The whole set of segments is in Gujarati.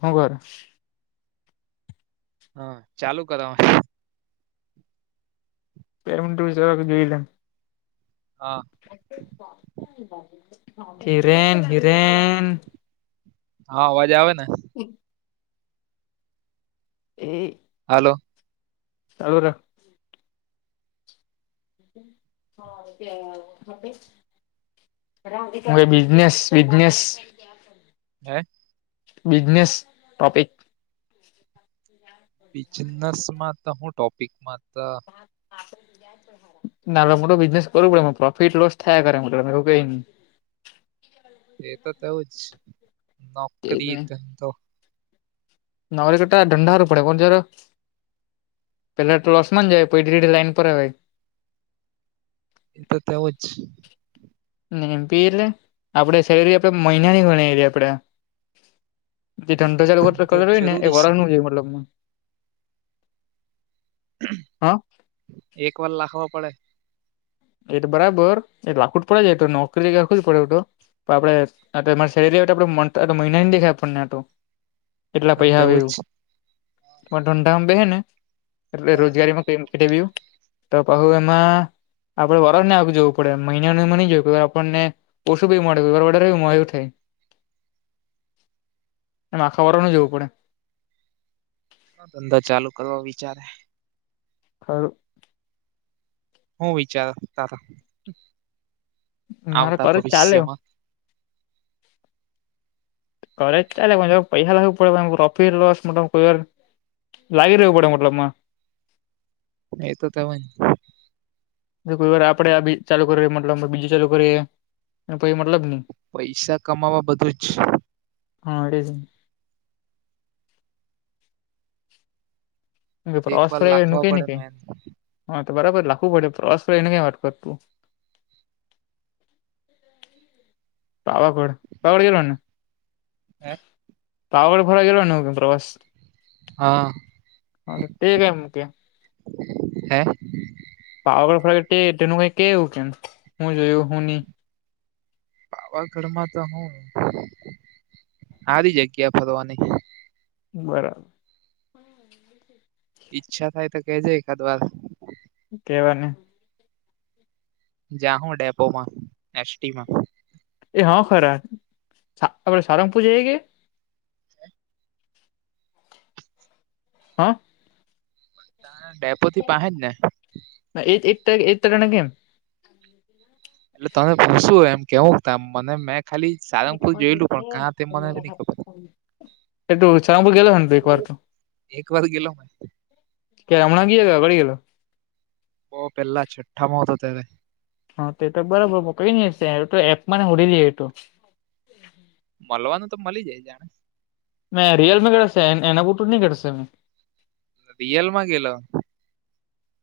હું કરે હા ચાલુ કરાવા પેમન્ટ વિસે જરાક જોઈલે હા હિરેન હિરેન હા અવાજ આવે ને હમ એ હાલો ચાલુ રાખ [inaudible] હ ભઈ બિઝનેસ બિજનેસ હે બિઝનેસ ટોપિક બિઝનેસમાં તો હું ટોપિકમાં ત. હા [inaudible] ના આપડે મોટો બિઝનેસ કરવું પડે એમાં પ્રોફિટ લોસ થાય કરે એવું કઈની તે તો તેવુંજ કઈ નોકરી ની ધંધો. નોકરી કરતા ધંદા હારૂ પડે કોનજર પેલા તો લોસમાં જાય પઈ ધીરે-ધીરે લાઈન પર આવે. એ તો તેવું જ. ને એમ પી એટલે આપડે સેલરી આપડે મહિનાની ગણાય એવી આપડે. જે ધંધો ચાલુ કરતો એ રેય ને જરૂરી છે વરહુ નુ હોયે મતલબમાં હા એક વાર લાખવા પડે. એતો બરાબર એતો લાખવું ત પડે જ તો નોકરી આખું જ પડે એવુ તો. તો આપડે તેમાં [unintelligible] એટલા પૈહા આવે તેવું જ એવું પણ ધંધામાં બેહે ને એટલે રોજગારીમાં ઇન્ટરવ્યુ તો કવું એમાં આપડે વરહ ને આવું જવું પડે મહિનાનું ન જોયું આપણને. ઓછું બી મળે કોય વાર વધારે મળે એવું થાય. એમા આખા વરહ નું જોવું પડે ધંધા ચાલુ કરવા વિચારે હારું હું વિચાર તારા મારે આવતા કરે ચાલે ભવિષ્યમાં. કોલેજ ચાલે પૈસા લાગુ પડે પ્રોફિટ લોસ મત કોય વાર લાગી રેવું પડે મતલબમાં. એતો તેમે કોઈ વાર આપડે આ બે ચાલુ કરી મતલબ બીજું ચાલુ કરીએ અને કોઈ મતલબ ની પૈસા કમાવા બધું જ હા તેજને એક પ્રવાસ વાર ફરી આવ્યા એનું લાખવા કેની પડે કય મેન હ તો બરાબર લખવું પડે પ્રવાસ ફરી આવ્યા એને કઈ વાત કરતું. પાવાગઢ પવાગઠ ગેલો ને હે પાવાગઢ ફરવા ગેલો ને પ્રવાસ હા હા તો તે કેમ કે હે પાવાગઢ ફરવા ગેલો તે તેનું કય કે એમ કેમ હુ જોયું હું ની પાવાગઢ માં તો હું સારી જગ્યા ફરવાની બરાબર ઈચ્છા થાય તો કે જે એકાદ વાર કેવા ને જાહું ડેપોમાં એસટીમાં એ હા ખરા આપડે સારંગપુર જયે કે હ તા ડેપો થી પાહે જ ને? હ એ જ ત એજ તને કેમ એટલે તમે પૂછો એમ કેવું મને મેં ખાલી સારંગપુર પેટમાં જોયેલું પણ દુખે કા તે મને નહી ખબર [unintelligible] એ તું ચાંગુ ગેલો ને તો એક વાર તો એક વાર ગેલો મે કે હમણાં કે ગેલો અગાડી ગેલો. બો પહેલા છઠ્ઠમાં હોતો ત્યારે હા તે તો બરોબર કઈ નઈ હશે એપમાં હોડી લાયે એતો. મલવાનું તો મલી જાય છે ને મેં રિયલ [unintelligible] કરશે એના પરુતુ ની કરશે મેં. રિયલમાં ગેલો.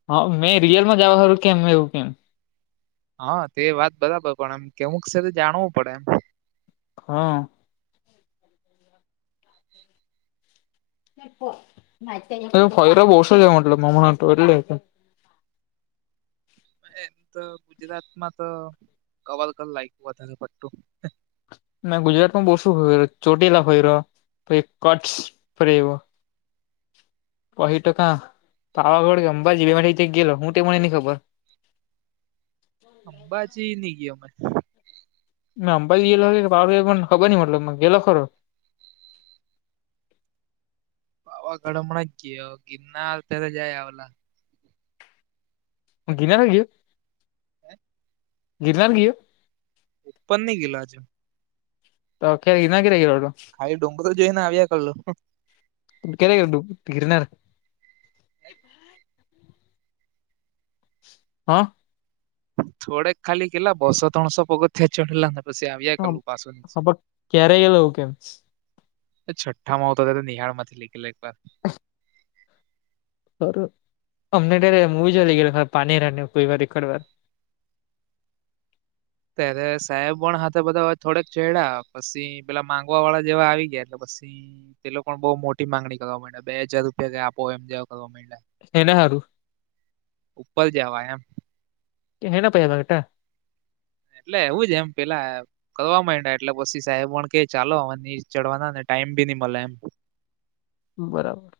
હ મેં રિયલમાં જવા હારું કેમ એવું કેમ. હા તે વાત બરાબર પણ એમ કે અમુક છે તો જાણવું પડે એમ. હા. ફયરો બહસો જ મતલબમા હમણા એટલે. એમ તો ગુજરાતમાં તો કવર લાઈક લાયકું વધારે પડતું. મેં ગુજરાત માં બો શું ફરિયો ચોટીલા ફરિયો કોઈ કટ્સ [unintelligible] એવો. કહીટકા પાવાગઢ ગ અંબાજી બે મેઠ ગેલો હુંટે મને નની ખબર. અંબાજી ની ગીયો મલે મેં અંબાજી ગેલો કે પાવાગઢ ગેલો કે ખબર ની મલે મતલબ ગેલો ખરો. પાવાગઢ હમણાં જ ગીયો ગિરનાર ત્યારે જય આવેલા. ગિનાર ગીયયો ગીનાર ગીયયો. ઉપર ની ગેલો આજે. તો કેે [unintelligible] ગેલો હતો ખાલી ડુંગર જોઈ ને આવ્યા કરેલો કયારે [unintelligible] ગીરનાર. [inaudible] હા. થોડે ખાલી ગેલા બર્સો ત્રણસો પગથીયા ચઢલાને પછી આ હ ક્યારે ગયેલો એ કેમ. છઠ્ઠામાં હતો ત્યારે નિહાળ માંથી લઈ ગયેલા એક વાર. હહ અમને ત્યારે મૂવી જોવા લઇ ગયેલા [unintelligible] એકજ વાર. ત્યારે સાહેબ પણ હાથે બધા થોડેક ચડીયા પસી પેલા માંગવા વાળા જેવા આવી ગયા એટલે પસી તે લોકો બઉ મોટી માંગણી કરવા મંડ્યા બે હજાર રૂપિયા કે આપો એમ જેવા કરવા મંડ્યા હેના હારું. ઉપર જવા એમ. હેના પેહા [unintelligible] એટલે એવું જ એમ પેલા. કરવા મંડ્યા એટલે પસી સાહેબ વણ કે ચાલો આમા ની ચડવાના ને ટાઈમ બી ની મળે એમ. બરાબર.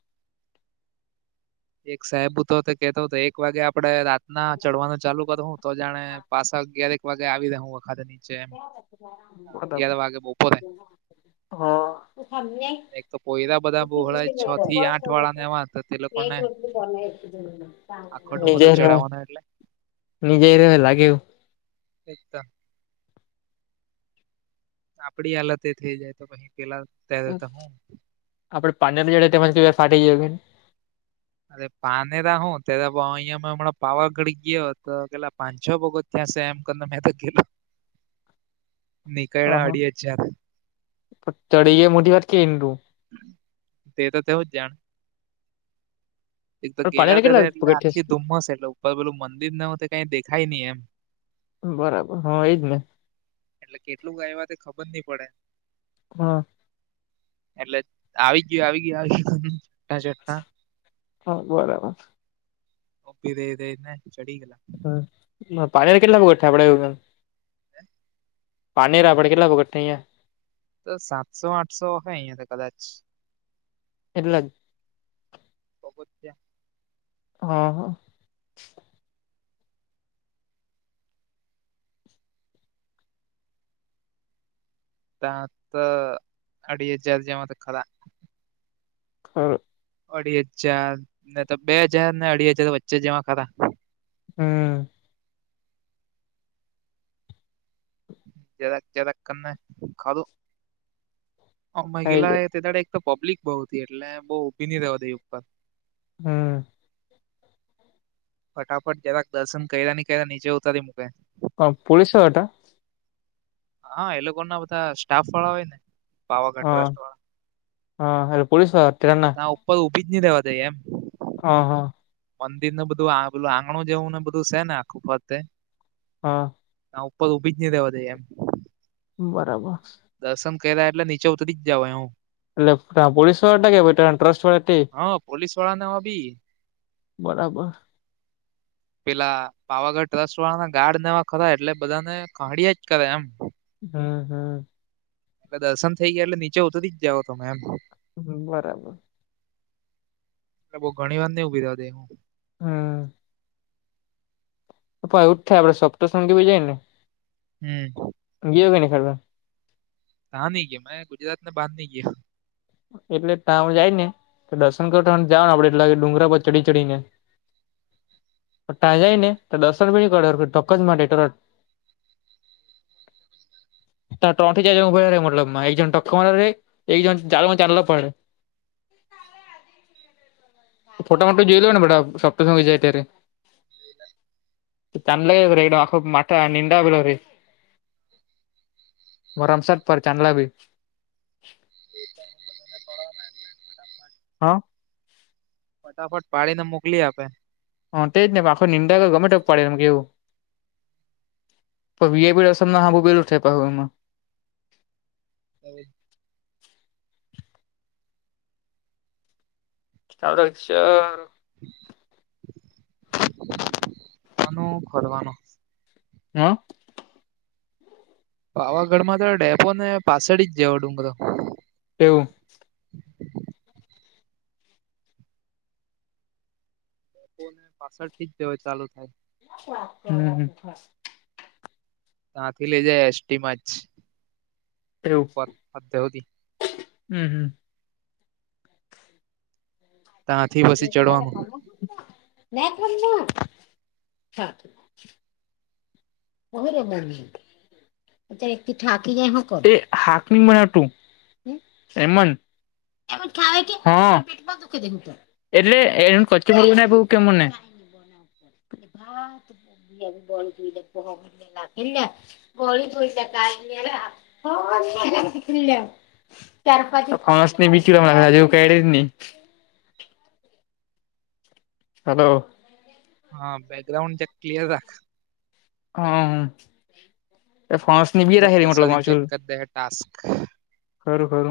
એક સાહેબ ઉતો તો કેતો તો એક વાગે આપડે રાત ના ચડવાનું ચાલુ કરું હું તો જાણે પાસા અગ્યારેક વાગે આવી રેહુ વખાત ની. બપોરે હા [unintelligible] એક તો પોયરા બધા બોહોળાય છ થી આઠ વાળા ને એવા તે લોકો ને [unintelligible] ચઢાવવાનો એટલે લાગે એવું એકદમ. આપડી હાલત એ થઈ જાય તો પછી પેલા. ત્યારે તો હું આપડે પા લ જોડે તેજ કેવી વાર ફાટી જયો ને. અરે પાનેરા હું ત્યારે અહીંયા હમણાં પાવાગઢી ગયો તો પેલા પાંચ છ વગો. ત્યા શે એમ કેને મે તો કીધું અઢી હજાર અહહ ચડીયે એ મોટી વાત કેને તું. તે તો તેવજ જાણે. એક તો પણ પાનેરા ગેલા ત્યારે કેટલા એટલે આખી પગથિયા ધુમ્મસ એટલે ઉપર પેલું મંદિર નર એવું તો કઈ દેખાય નહી એમ. બરાબર હ એજ ને. એટલે કેટલુંક આવયા એ ખબર ની પડે. હા. એટલે આવી ગયું આવી ગયું આવી [unintelligible] હા બરાબર [unintelligible] ચડી ગેલા હ પાણી ને કેટલા [unintelligible] [inaudible] પારનેરા પર કેટલા વખત થયાં તો સાતસો આઠસો હ અહિયાંયા તો કદાચ એટલા જ [unintelligible] હા હા તા તો અઢી હજાર જેવાતો ખરા. હમ્મ અઢી હજાર ને તો બે હજાર ને અઢી હજાર વચ્ચે જેવા ખરા. હમ્મ જરાક જરાક કરને ખાધું અ થઈ મહિલા જાય એ તેદાડે તો પબ્લિક બો હુતી એટલે બો ઉભિ નિ રેવા દેય ઉપર હમ્મ ફટાફટ જરાક દર્શન કયરા ની કયરા નીચે ઉતારી મૂકે. કોણ પોલીસો હતા? હા એ લોકો ના બધા સ્ટાફ વાળા હોય ને પાવાગઢ ટ્રસ્ટ વાળા. હા હ પોલીસ અત્યારના કોઈ ઊભી જ ની રેવા દેય એમ. હ હ મંદિર ને બધું આ પેલું આંગણું જેવું ને બધું સે. ને આખું ફરતે હા ના ઉપર ઊભી જ ની રેવા દેય એમ બરાબર દર્શન કર્યા એટલે નીચે ઉતરી જવાયું. એટલે પોલીસ વાળા હટા કે ટ્રસ્ટ વાળા તે- હા પોલીસ વાળ ને એવા બી બરાબર પેલા પાવાગઢ ટ્રસ્ટ વાળાના ગાર્ડ ને એવા ખરા એટલે બધાને ખહડિયા જ કરે એમ હમ્મ હમ્મ એટલે દર્શન થઈ ગયા એટલે નીચે ઉતર જાવઓ તમે એમ. હ બરાબર એ બો ઘણી વાર ની ઉભી રેવા દેય હું? હમ્મ હ તે એવું જ થાય આપડે સપ્તશૃંગી બી જાય ને. હમ્મ ગીયો કે ની [unintelligible] તા નઈ ગીયો મેં ગુજરાતના બાર ની ગીયો. એટલે તાવ જાય ને તો દર્શન કરતા જાવ આપડે એટલા કે ડુંગરા પર ચડી ચડીને તાં જાય ને તો દર્શન બી ની કરવા દે હરખું ધક્કોજ મારી દેય તરત તા તન થી ચાર જણ ઉભા રે રે મલબમાં એક જણ ધક્કો મારવા રેય એક જન ચાલવા [inaudible] પડે ફોટામાં બી જોઈલુ ને બધા સપ્તશૃંગી જાય ત્યારે [unintelligible] [unintelligible] વમસદ પર ચાંદલા વીર એ તો હું બધાને પડો [unintelligible] હા. ફટાફટ પાડી ને મોકલી આપે. હ તે જ ને આખો નિંદા ગમે તે પડે એમ કેવું. પણ વીઆપી રસમ ના [unintelligible] પું એમાં. હવે. ખીતાબ રહ છે. પવાનું ફરવાનું. હા. પાવાગઢ માં તો ડેપો ને પાછળ જ જેવો ડુંગરો. એવુ ફોન એ પાસવૉર્ડ થીજ ચાલુ થાય. હમ્મ ત્યાથી લઈ જાય એસટી માજ હમ્મ હમ્મ ત્યાંથી પછી ચડવાનું [unintelligible] બરોબર અત્યારે તું થાકી હ હાક મનાતું [unintelligible] એટલે એ કચ્ચુંવું ના આપું કે મને. [unintelligible] ગોળ ક શી. ચ પાં ફણસ બીચ હજવું કે નને. હલો. હા બ બેકગ્રાઉન્ડ જેક ક્લિયર રાખ. હ એ ફણસ નિ બ રાખે મતલબ પાછળથી ચેક માચલ. કરી દે ટાસ્ક ખરું ખરું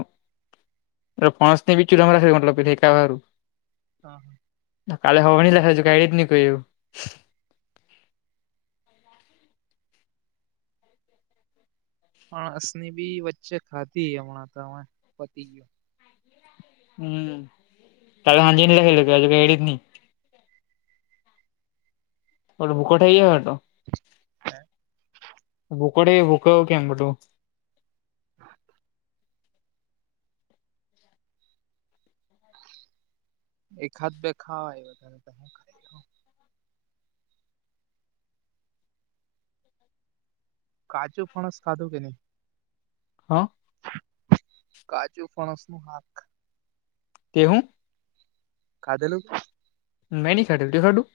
એ ફસ ને બીચું તમારા મત પેેકારું. હા હા. કાલે હોવા ન લાગે કડી જ ન કોઈ એવું. [unintelligible] ની બી વચ્ચે ખાધી હમણાં તમે પતી ગયયો. હમ્મ [unintelligible] ઓલો ભૂખો થઈ ગયો હોતે હે. બુકડ બુક કમ મોટું. હા. એકાદ બે ખા [unintelligible] કાચું ફળશ ખાધું કે નં. હા કાછુ ફણસ નું હાક તે હું. ખા ધેલું મેં ની ખાધેલું તે ખાધૂ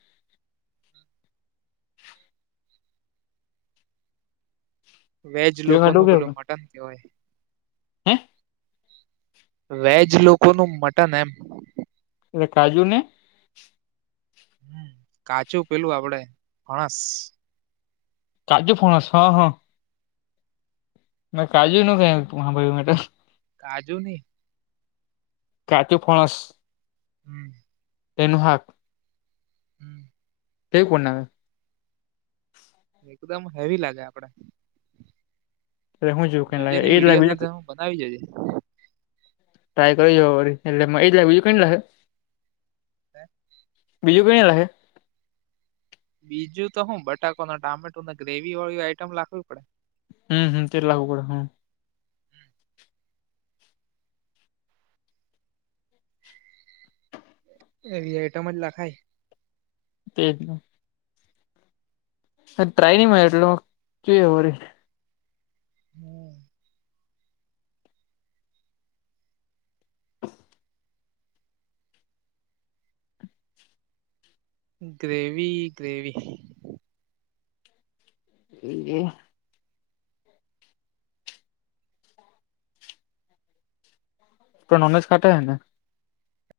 વેજ તે લોકો ખાધું નુ પેલું કે મટન કેવાય. હે વેજ લોકો નુ મટન એમ. એટલે કાજુ ને. હમ્મ કાચું પેલું આપડે ફણસ કાજુ ફણસ હા હા. મેં કાજુ નું ખાય હાંભળ્યું કાજુ ની. કાછુ ફણસ હમ્મ. તેનું શાક હમ્મ. કેવું બનાવે એકદમ હેવી લાગે આપડે એટલે હું જોવું કેમ જોજે લાગે એ ને જ લાગે વિડીયોને બીજું કઈ. સાથે બનાવી જોજે ટ્રાય કરી જો વાડી એજ નાંખે બીજું કેઈ ની નાખે [inaudible] બીજું કોઈ [unintelligible] બીજું તો હું બટાકો ના ટામેટો ગ્રેવી વાળી આઈટમ લખવી પડે. હમ્મ હમ્મ તે લાગુ પડે હામ. હમ્મ. એવી એવી આઈટમ જ લખાય. તે તો. તે ટ્રાયની માર્યો જોઈએ વાળી. હા. ગ્રેવી ગ્રેવી એ ય આપ ઓનોજ કાટે હે ને.